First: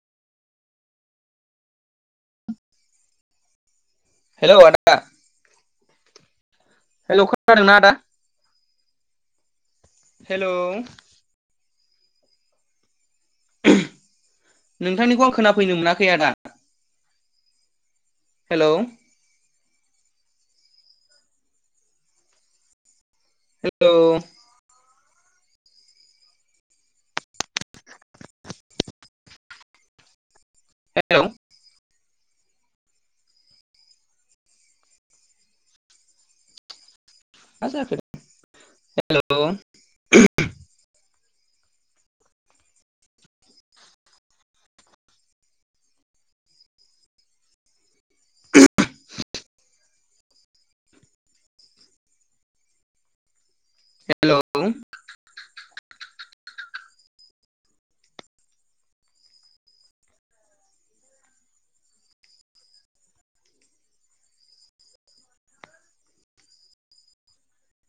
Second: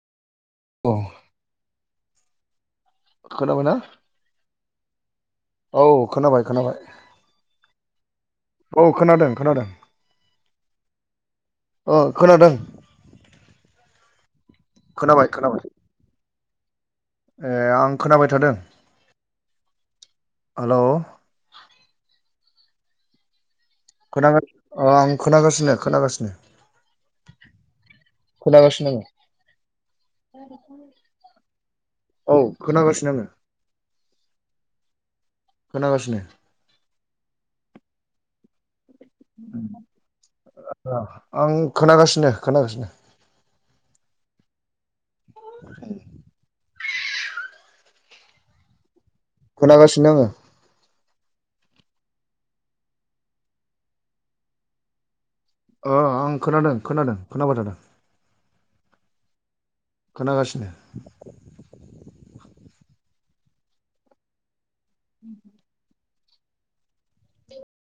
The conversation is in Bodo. अ खोनाबायना हेलौ आदा औ खोनाबाय खोनाबाय हेलौ खोनादोंना आदा औ खोनादों खोनादों। हेलौ अ खोनादों। खोनाबाय नोंथांनिखौ आं खोनाबाय खोनाफैनो मोनाखै आदा। ए आं खोनाबाय थादों हेलौ हेलौ हेलौ अ आं खोनागासिनो खोनागासिनो खोनागासिनो आं औ नोंथां औ हेलौ औ खोनागासिनो आङो खोनागासिनो मा जाखो हेलौ आं खोनागासिनो खोनागासिनो [inaudible] खोनागासिनो आङो हेलौ अ आं खोनादों खोनादों खोनाबाय थादों खोनागासिनो अम